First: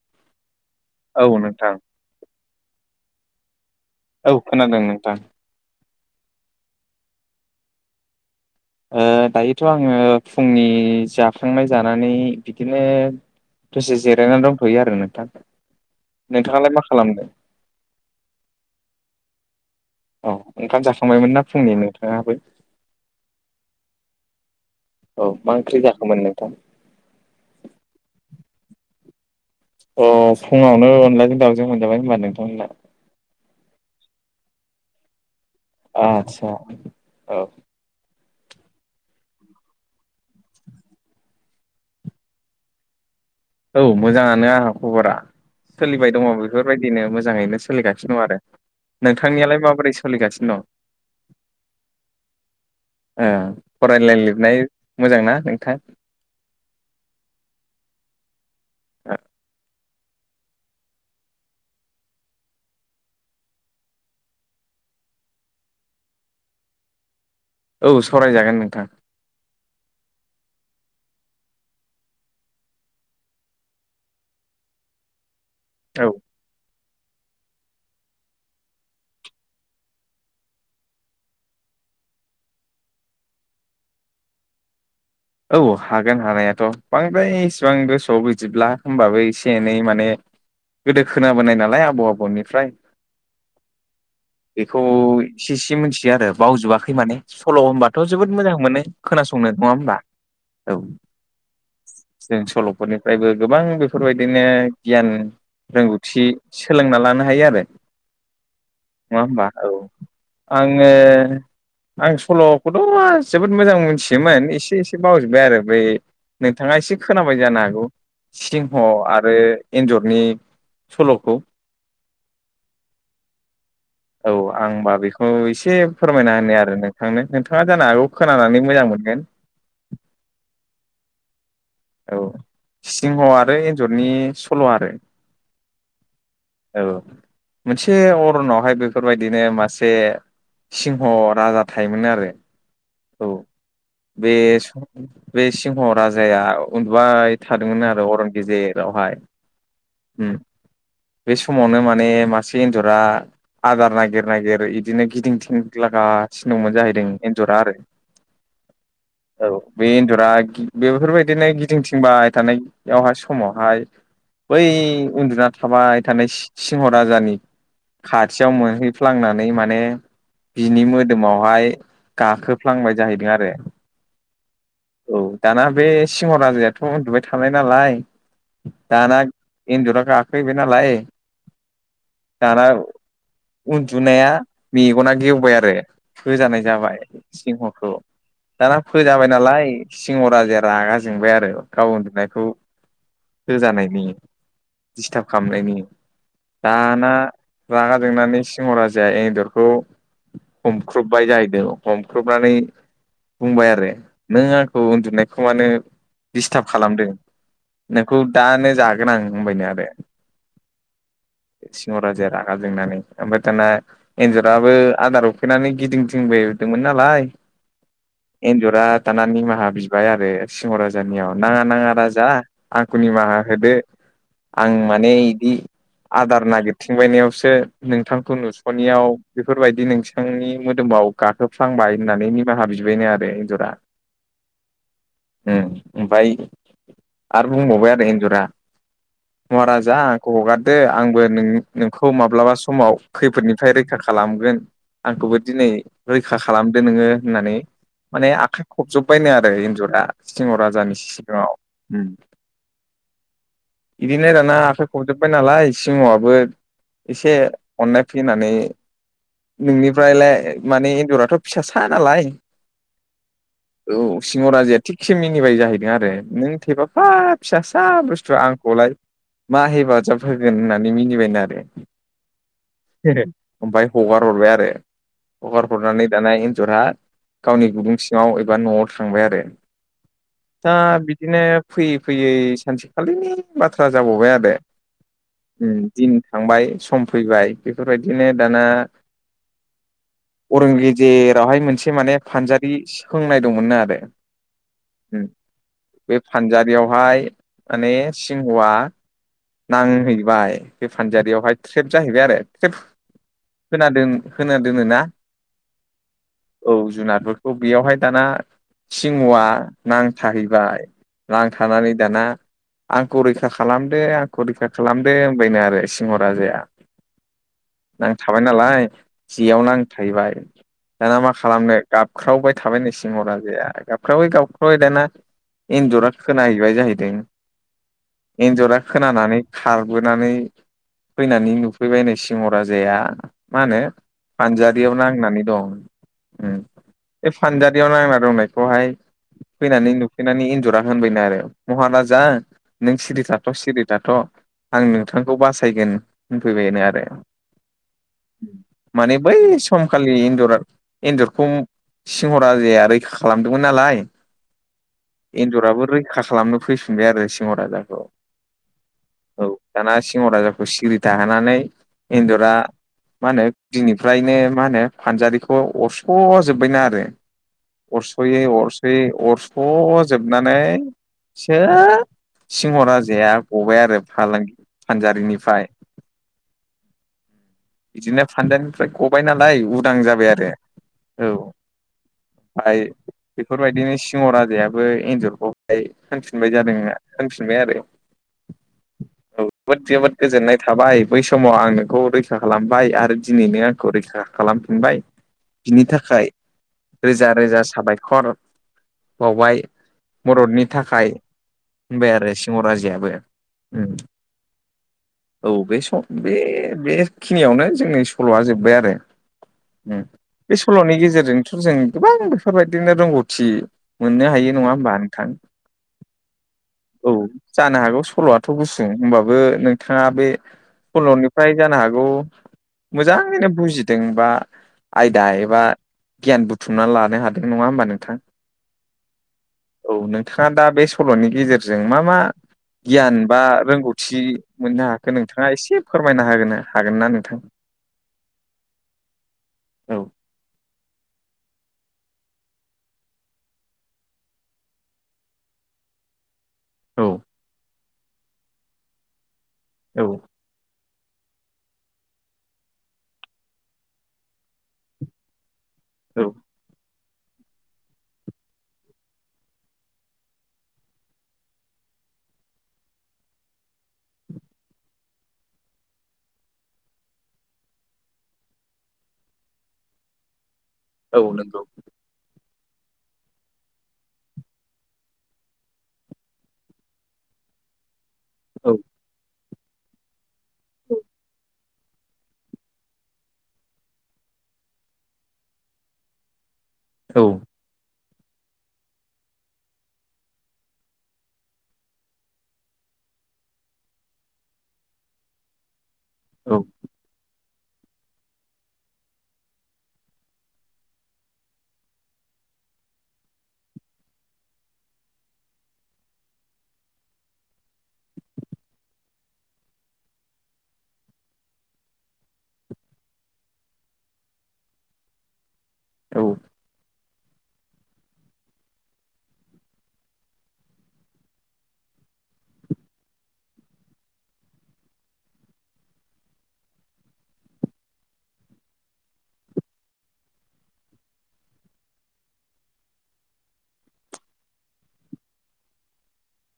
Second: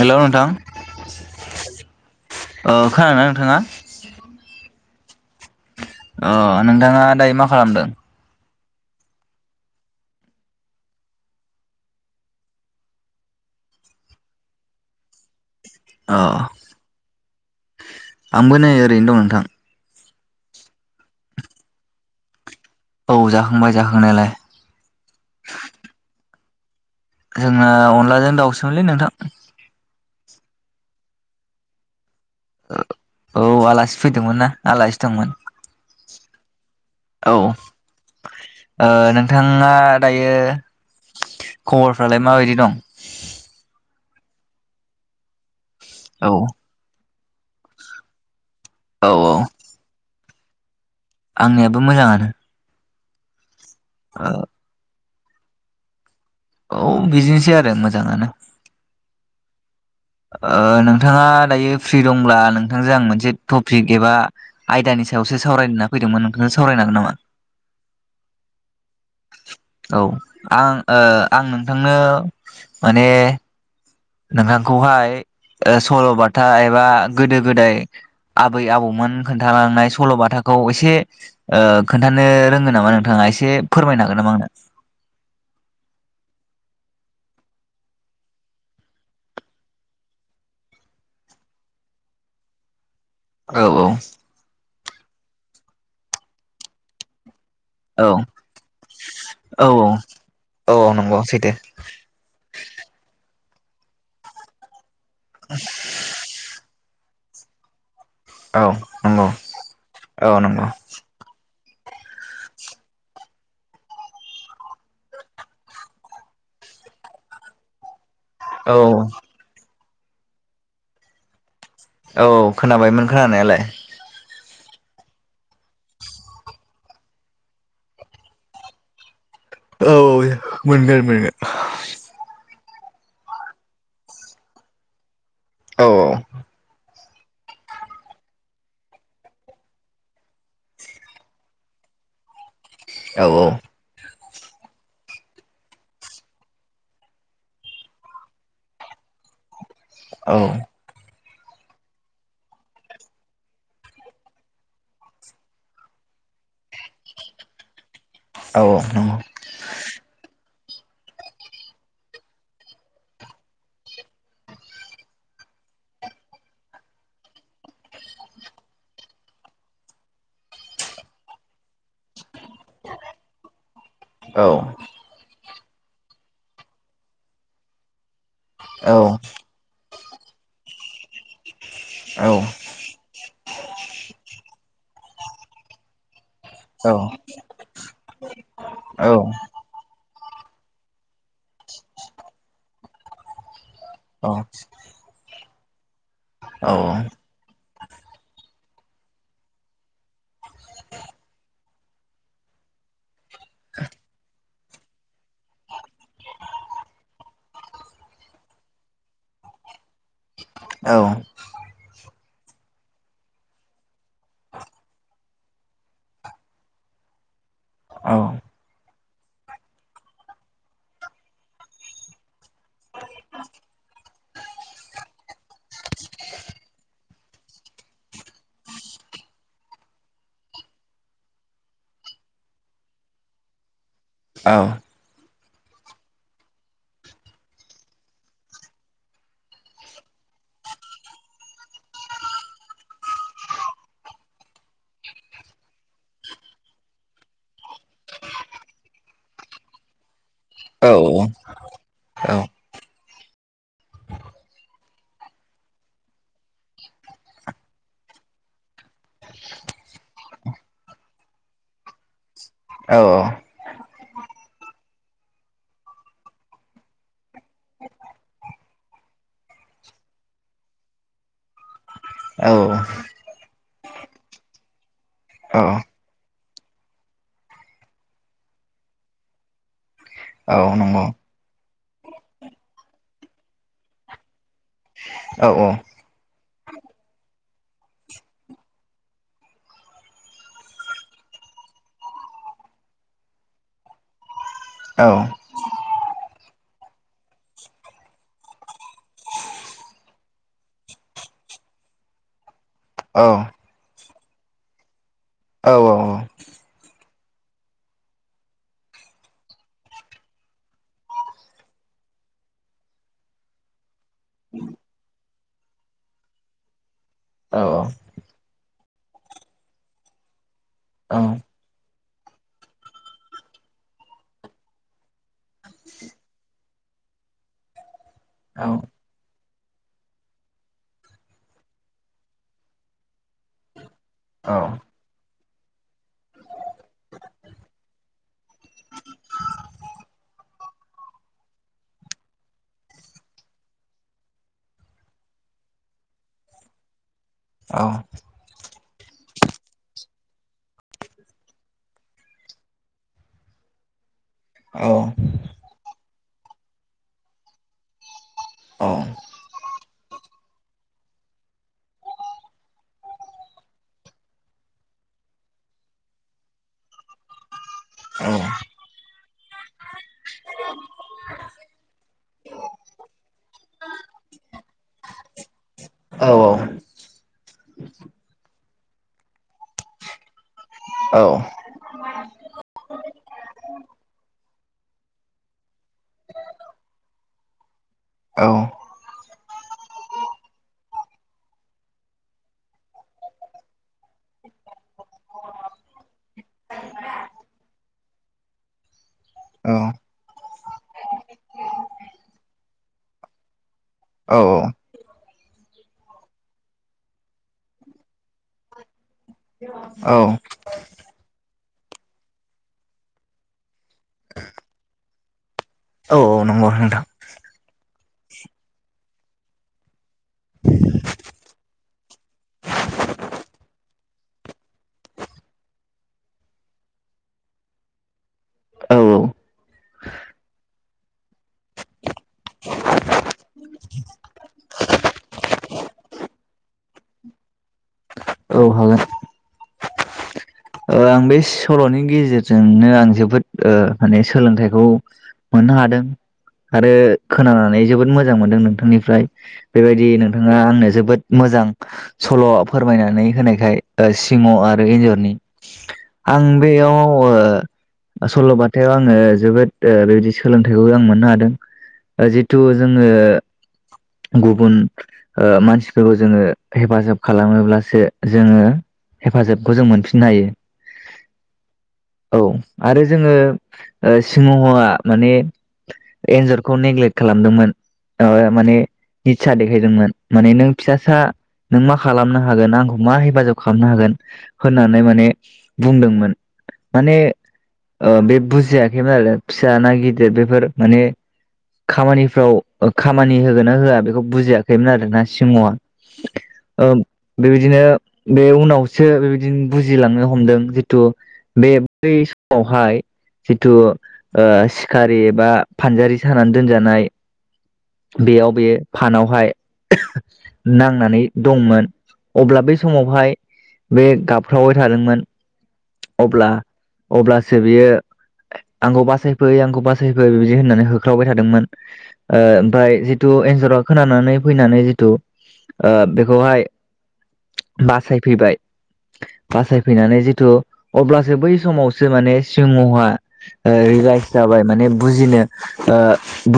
हेल नोंथां औ नोंथां खोनादोंना नोंथाङा औ खोनादों नोंथां अ नोंथाङा दायो मा खालामदों? ओ दायोथ' आंङो फुंनि जाखांनाय जानानै बिदिनो दसे जिरायनानै दंथ'यो आरो नोंथां अ नोंथाङालाय मा खालामदों आंबो नै ओरैनो दं नोंथां औ ओंखाम जाखांबायमोन ना फुंनि नोंथाङाबो? औ जाखांबाय जाखांनायालाय औ मा ओंख्रि जाखोमोन नोंथां? जोंना अनलाजों दाउसोमोनलै नोंथां। अ फुङावनो अनलाजों दाउजों मोनजाबाय होनोमबा नोंथांमोना। औ आलासि फैदोंमोन ना आलासि दंमोन। आतसा औ नोंथाङा दायो खबरफ्रालाय माबायदि दं? औ मोजाङानो आंहा खबरा सोलिबाय दङ औ बेफोर बेबायदिनो मोजाङैनो सोलिगासिनो दं आरो औ औ नोंथांनियालाय माबोरै सोलिगासिनो दं? आंनियाबो मोजाङानो ओ फरायलाय ओ लिरनाय मोजां ना नोंथां? औ बिजनेसै आरो मोजाङानो ह नोंथाङा दायो फ्रि दंब्ला नोंथांजों आं मोनसे टपिक एबा आयदानि सायावसो सावरायलना फैदोंमोन नोंथांनो सावरायनांगोन नामा? औ सरायजागोन नोंथां औ आं आं नोंथांनो माने नोंथांखौहाय औ सल'बाथा एबा गोदो गोदाय आबै आबौमोन खोन्थालांनाय सल'बाथाखौ एसे खोन्थानो रोङो नामा नोंथाङा एसे फोरमायनो हागोन नामा आंनो? औ हागोन हानायाथ' बांद्राय इसिबां गोसोआव बिदिब्ला होमबाबो एसे एनै माने गोदो खोनाबोनाय नालाय आबौ आबौनिफ्राय। औ औ बेखौ इसे इसे मिथियो आरो बावजोबाखै माने सल' होनबाथ' जोबोद मोजां मोनो खोनासंनो औ नङा होनोमबा? औ नंगौ सैथो जों सल'फोरनिफ्रायबो गोबां बेफोरबायदिनो गियान रोंगौथि। सोलोंना लानो हायो आरो औ नङा नंगौ हबा औ औ नंगौ आङो आं सल'खौथ' जोबोद मोजां मोनथियोमोन एसे एसे - एसे बावजोब्बाय आरो बै नोंथाङा एसे खोनाबाय जानो हागौ औ सिंह आरो एन्जरनि सल'खौ औ खोनाबायमोन खोनानायालाय। औ आं होनबा बेखौ एसे फोरमायना होनो आरो नोंथांनो नोंथाङा जानो हागौ खोनानानै मोजां मोनगोन। औ मोनगोन मोनगोन औ सिंह आरो एन्जरनि सल' आरो औ औ औ मोनसे अरनावहाय बेफोरबायदिनो मासे सिंह राजा थायोमोन आरो औ बे बे सिंह राजाया उन्दुबाय थादोंमोन आरो अरन गेजेरावहाय उम औ बे समावनो माने मासे एन्जरा आदार नागिर नागिर बिदिनो गिदिं थिं लागासिनो दंमोन जाहैदों एन्जरा आरो औ औ नंगौ औ बे एन्जरा बेफोरबायदिनो गिदिंथििंबाय थानायावहाय समावहाय बै उन्दुना थाबाय थानाय सिंह राजानि खाथियाव मोनहैफ्लांनानै माने बिनि मोदोमावहाय गाखोफ्लांबाय जाहैदों आरो औ औ दाना बे सिंह राजायाथ' उन्दुबाय थानाय नालाय दाना एनजरा गाखोहैबायनालाय दाना उन्दुनाया मेगना गेवबाय आरो होजानाय जाबाय सिंहखौ दाना औ फोजाबाय नालाय सिंह राजाया रागा जोंबाय आरो गाव उन्दुनायखौ होजानायनि औ डिस्टार्ब खालामनायनि। औ दाना रागा जोंनानै सिंह राजाया एनजरखौ हमख्रुबबाय जाहैदों हमख्रुबनानै बुंबाय आरो नों आंखौ उन्दुनायखौ मानो डिस्टार्ब खालामदों? नोंखौ दानो जागोन आं होनबायनो आरो। औ सिंह राजाया रागा जोंनानै ओमफ्राय दाना एनजराबो आदार उखैनानै गिदिं थिबायदोंमोन नालाय। एनजरा दाना निमाहा बिबाय आरो सिंह राजानियाव नाङा नाङा राजा आंखौ निमाहा होदो आं माने एदि आदार नागिरथिंबायनायावसो नोंथांखौ नुस'नियाव बेफोरबायदि नोंसांनि मोदोमाव गाखोफ्रांबाय होननानै निमाहा बिबायनो आरो एनजरा। ओ उ ओमफाय आरो बुंबावबाय आरो एन्जरा महाराजा आंखौ हगार दे आंबो नों नोंखौ माब्लाबा समाव खैफोदनिफ्राय रैखा खालामगोन। आंखौबो दिनै रैखा खालामदो नोङो होननानै माने आखाइ खबजोबबायनो आरो इन्जरा सिगाङाव राजानि सिगाङाव उम। औ। बिदिनो दाना आखाय खबजब बाय नालाय सिंहआबो एसे अननाय फैनानै नोंनिफ्रायलाय माने एन्जराथ' फिसा सा नालाय अ। औ सिंह राजाया थिगसे मिनिबाय जाहैदों आरो नों थेफाफा फिसासा बुस्थुआ आंखौलाय मा हेफाजाब होगोन होननानै मिनिबायनो आरो। औ। [unintelligible] आमफाय हगार हरबाय आरो। हगार हरनानै दाना एन्जरा गावनि गुदुं सिङाव एबा न'आव थांबाय आरो। दा बिदिनो फैयै फैयै सानसेखालिनि बाथ्रा जाबावबाय आरो। उम दिन थांबाय सम फैबाय बेफोरबायदिनो दाना अरन गेजेरावहाय मोनसे माने फानजारि सि खोंनाय दंमोननो आरो। उम बे फानजारियावहाय माने सिंहआ नांहैबाय बे फानजारियावहाय ट्रेब जाहैबाय आरो ट्रेब औ। खोनादों खोना दोनो ना। औ औ औ। औ जुनारफोरखौ बेयावहाय दाना सिंहआ नांथाहैबाय नांथानानै दाना आंखौ रैखा खालामदो आंखौ रैखा खालामदो होनबायनो आरो सिंह राजाया। नांथाबाय नालाय जेयाव नांथाहैबाय। दाना मा खालामनो गाबख्रावबाय थाबायनो सिंह राजाया गाबख्रावै गाबख्रावै दाना एनजरा खोनाहैबाय जाहैदों एनजरा खोनानानै खारबोनानै फैनानै नुफैबायनो सिंह राजाया मा होनो फानजारियाव नांनानै दं। उम बे फानजारियाव नांना दंनायखौहाय फैनानै नुफैनानै एनजरा होनबायनो आरो महाराजा नों सिरि थाथ' सिरि थाथ' आं नोंथांखौ बासायगोन होनफैबायनो आरो। औ। माने बै समखालि एन्जरा एन्जरखौ सिंह' राजाया रैखा खालामदोंमोन नालाय। औ। एन्जराबो रैखा खालामनो फैफिनबाय आरो सिंह' राजाखौ। अ औ दाना सिंह' राजाखौ सिरि थाहोनानानै इन्जरा मा होनो बिनिफ्रायनो मा होनो फानजारिखौ अरस'जोब्बायनो आरो। अरस'यै अरस'यै अरस'जोबनानै। सो सिंह' राजाया गबाय आरो फालांगि फानजारिनिफ्राय औ औ बिदिनो फानदों ओमफ्राय गबाय नालाय उदां जाबाय आरो औ [inaudible] बाय बेफोरबायदिनो सिंह' राजायाबो एन्जरखौहाय होनफिनबाय जादों होनफिनबाय आरो औ औ जोबोद जोबोद गोजोननाय थाबाय बै समाव आं नोंखौ रै रैखा खालामबाय आरो दिनैनो आंखौ रैखा खालामफिनबाय बिनि थाखाय रोजा रोजा साबायखर बावबाय मददनि थाखाय होनबाय आरो सिंह' राजायाबो औ बे स' बे खिनियावनो जोंनि सल'आ जोब्बाय आरो उम औ बे सल'नि गेजेरजोंथ' जों गोबां बेफोरबायदिनो रोंगौथि मोननो हायो नङा होमबा नोंथां औ औ नंगौ नोंथां औ जानो हागौ सल'आथ' गुसुं होमबाबो नोंथाङा बे सल'निफ्राय जानो हा [inaudible] मोजाङैनो बुजिदों बा आयदा एबा गियान बुथुमनानै लानो हादों नङा होमबा नोंथां। ओ औ नोंथाङा दा बे सल'नि गेजेरजों मा मा गियान बा रोंगौथि मोननो हाखो नोंथाङा एसे फोरमायना होगोनो हागोन ना नोंथां? औ हागोन औ आं बे सल'नि गेजेरजोंनो आं जोबोद ओ माने सोलोंथाइखौ मोननो हादों आरो औ खोनानानै जोबोद मोजां मोनदों नोंथांनिफ्राय औ बेबायदि नों नोङा आंनो जोबोद मोजां सल' फोरमायनानै होनायखाय ओ सिंह आरो एन्जरनि। औ आं बेयाव ओ ओ सल'बाथायाव आङो जोबोद ओ बेबायदि सोलोंथाइखौ आं मोननो हादों। ओ जिथु जोङो गुबुन ओ मानसिफोरखौ जोङो हेफाजाब खालामोब्लासो जोङो हेफाजाबखौ जों मोनफिननो हायो। औ नंगौ औ आरो जोङो ओ सिंहआ माने एन्जरखौ नेग्लेक्ट खालामदोंमोन ओ औ माने इस्सा देखायदोंमोन माने नों फिसासा नों मा खालामनो हागोन आंखौ मा हेफाजाब खालामनो हागोन होननानै माने बुंदोंमोन माने औ ओ बे बुजियाखैमोन आरो फिसा ना गिदिर बेफोर माने खामानिफ्राव खामानि होगोन ना होआ बेखौ बुजियाखैमोन आर ना सिंहआ औ ओ बेबायदिनो बे उनावसो बेबायदिनो बुजिलांनो ह हमदों जिथु बे बै समावहाय जिथु ओ सिखारि एबा फानजारि सानानै दोनजानाय बेयाव बे फानावहाय [unintelligible] नांनानै दंमोन। अब्ला बे समावहाय बे गाबख्रावबाय थादोंमोन। औ अब्ला-अब्लासो बियो आंखौ बासायफै आंखौ बासायफै बिबादि होननानै होख्रावबाय थादोंमोन। ओ ओमफाय जिथु एन्जरा खोनानानै फैनानै जिथु ओ बेखौहाय बासायफैबाय बासाय फैनानै जिथु अब्लासो बै समावसो माने सिमहवा ओ रिलाइस जाबाय माने बुजिनो ओ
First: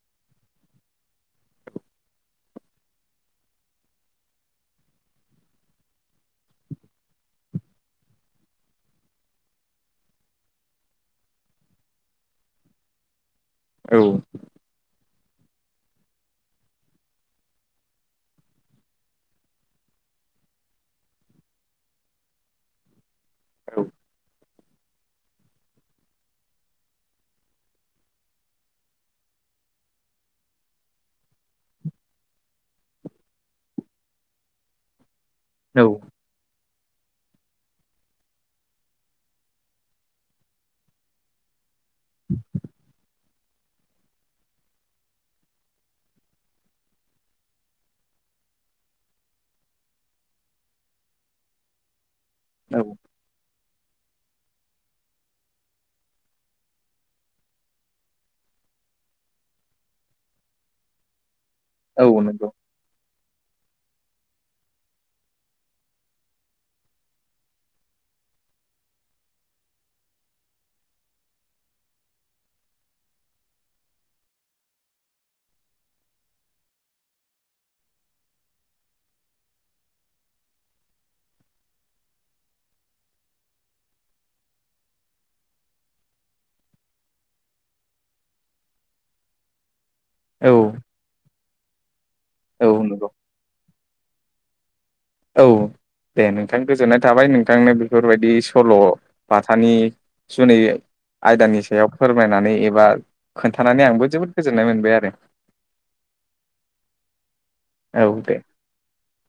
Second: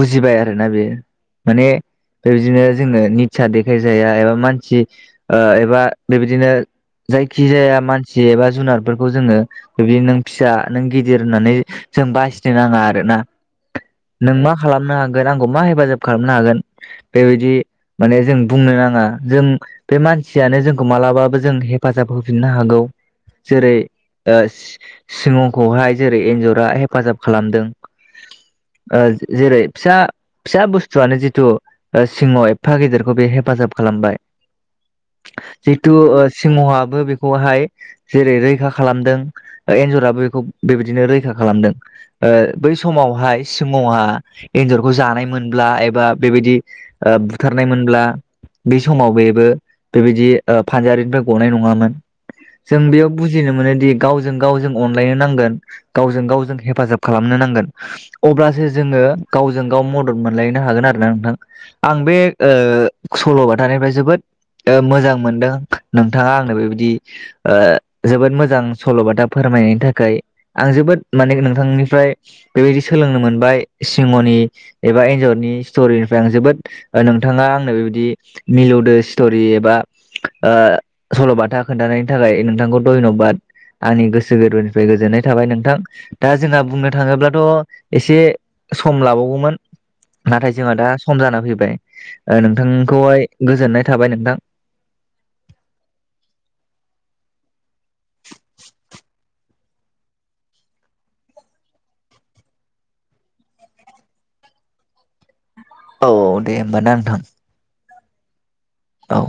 बुजिबाय आरोना बेयो। माने बेबायदिनो जोङो निसा देखायजाया एबा मानसि ओ एबा बेबायदिनो जायखिजाया मानसि एबा जुनारफोरखौ जोङो बिदि नों फिसा नों गिदिर होननानै जों बासिनो नाङा आरोना औ नों मा खालामनो हागोन आंखौ मा हेफाजाब खालामनो हागोन बेबायदि माने जों बुंनो नाङा जों बे मानसियानो जोंखौ मालाबाबो जों हेफाजाब होफिननो हागौ। जेरै ओ सि-सिंहखौहाय जेरै एन्जरा हेफाजाब खालामदों। ओ जेरै फिसा फिसा बुस्थुआनो जिथु ओ सिंह एफा गेदेरखौ बे हेफाजाब खालामबाय। औ जिहेतु सिंहआबो बेखौहाय जेरै रैखा खालामदों ओ एन्जराबो बेखौ बेबायदिनो रैखा खालामदों। ओ बै समावहाय सिंहवा एन्जरखौ जानाय मोनब्ला एबा बेबायदि बुथारनायमोनब्ला बे समाव बेबो बेबायदि ओ फानजारिनिफ्राय गनाय नङामोन औ जों बेयाव बुजिनो मोनोदि गावजों गाव जों अनलायनो नांगोन गावजों गाव जों हेफाजाब खालामनो नांगोन। अब्लासो जोङो गावजों गाव मदद मोनलायनो हागोन आरोना नोंथां। आं औ बे नंगौ ओ सल'बाथानिफ्राय जोबोद ओ मोजां मोनदों नोंथाङा आंनो बेबायदि ओ जोबोद मोजां सल'बाथा फोरमायनायनि थाखाय आं जोबोद माने नोंथांनिफ्राय बेबायदि सोलोंनो मोनबाय सिंहनि एबा एन्जरनि स्ट'रिनिफ्राय आं जोबोद ओ नोंथाङा आंनो बेबायदि मिलौदो स्ट'रि एबा ओ सल'बाथा खोन्थानायनि थाखाय नोंथांखौ धन्यबाद आंनि गोसो गोरबोनिफ्राय गोजोननाय थाबाय नोंथां। दा जोंहा बुंनो थाङोब्लाथ' एसे सम लाबावगौमोन। औ नाथाय जोंहा दा सम जाना फैबाय ओ औ नंगौ नोंथांखौहाय गोजोननाय थाबाय नोंथां। औ दे नोंथां गोजोननाय थाबाय नोंथांनो बेफोरबायदि सल' बाथानि जुनै आयदानि सायाव फोरमायनानै एबा खोन्थानानै आंबो जोबोद गोजोननाय मोनबाय आरो। औ-औ दे होमबाना नोंथां। औ दे। औ।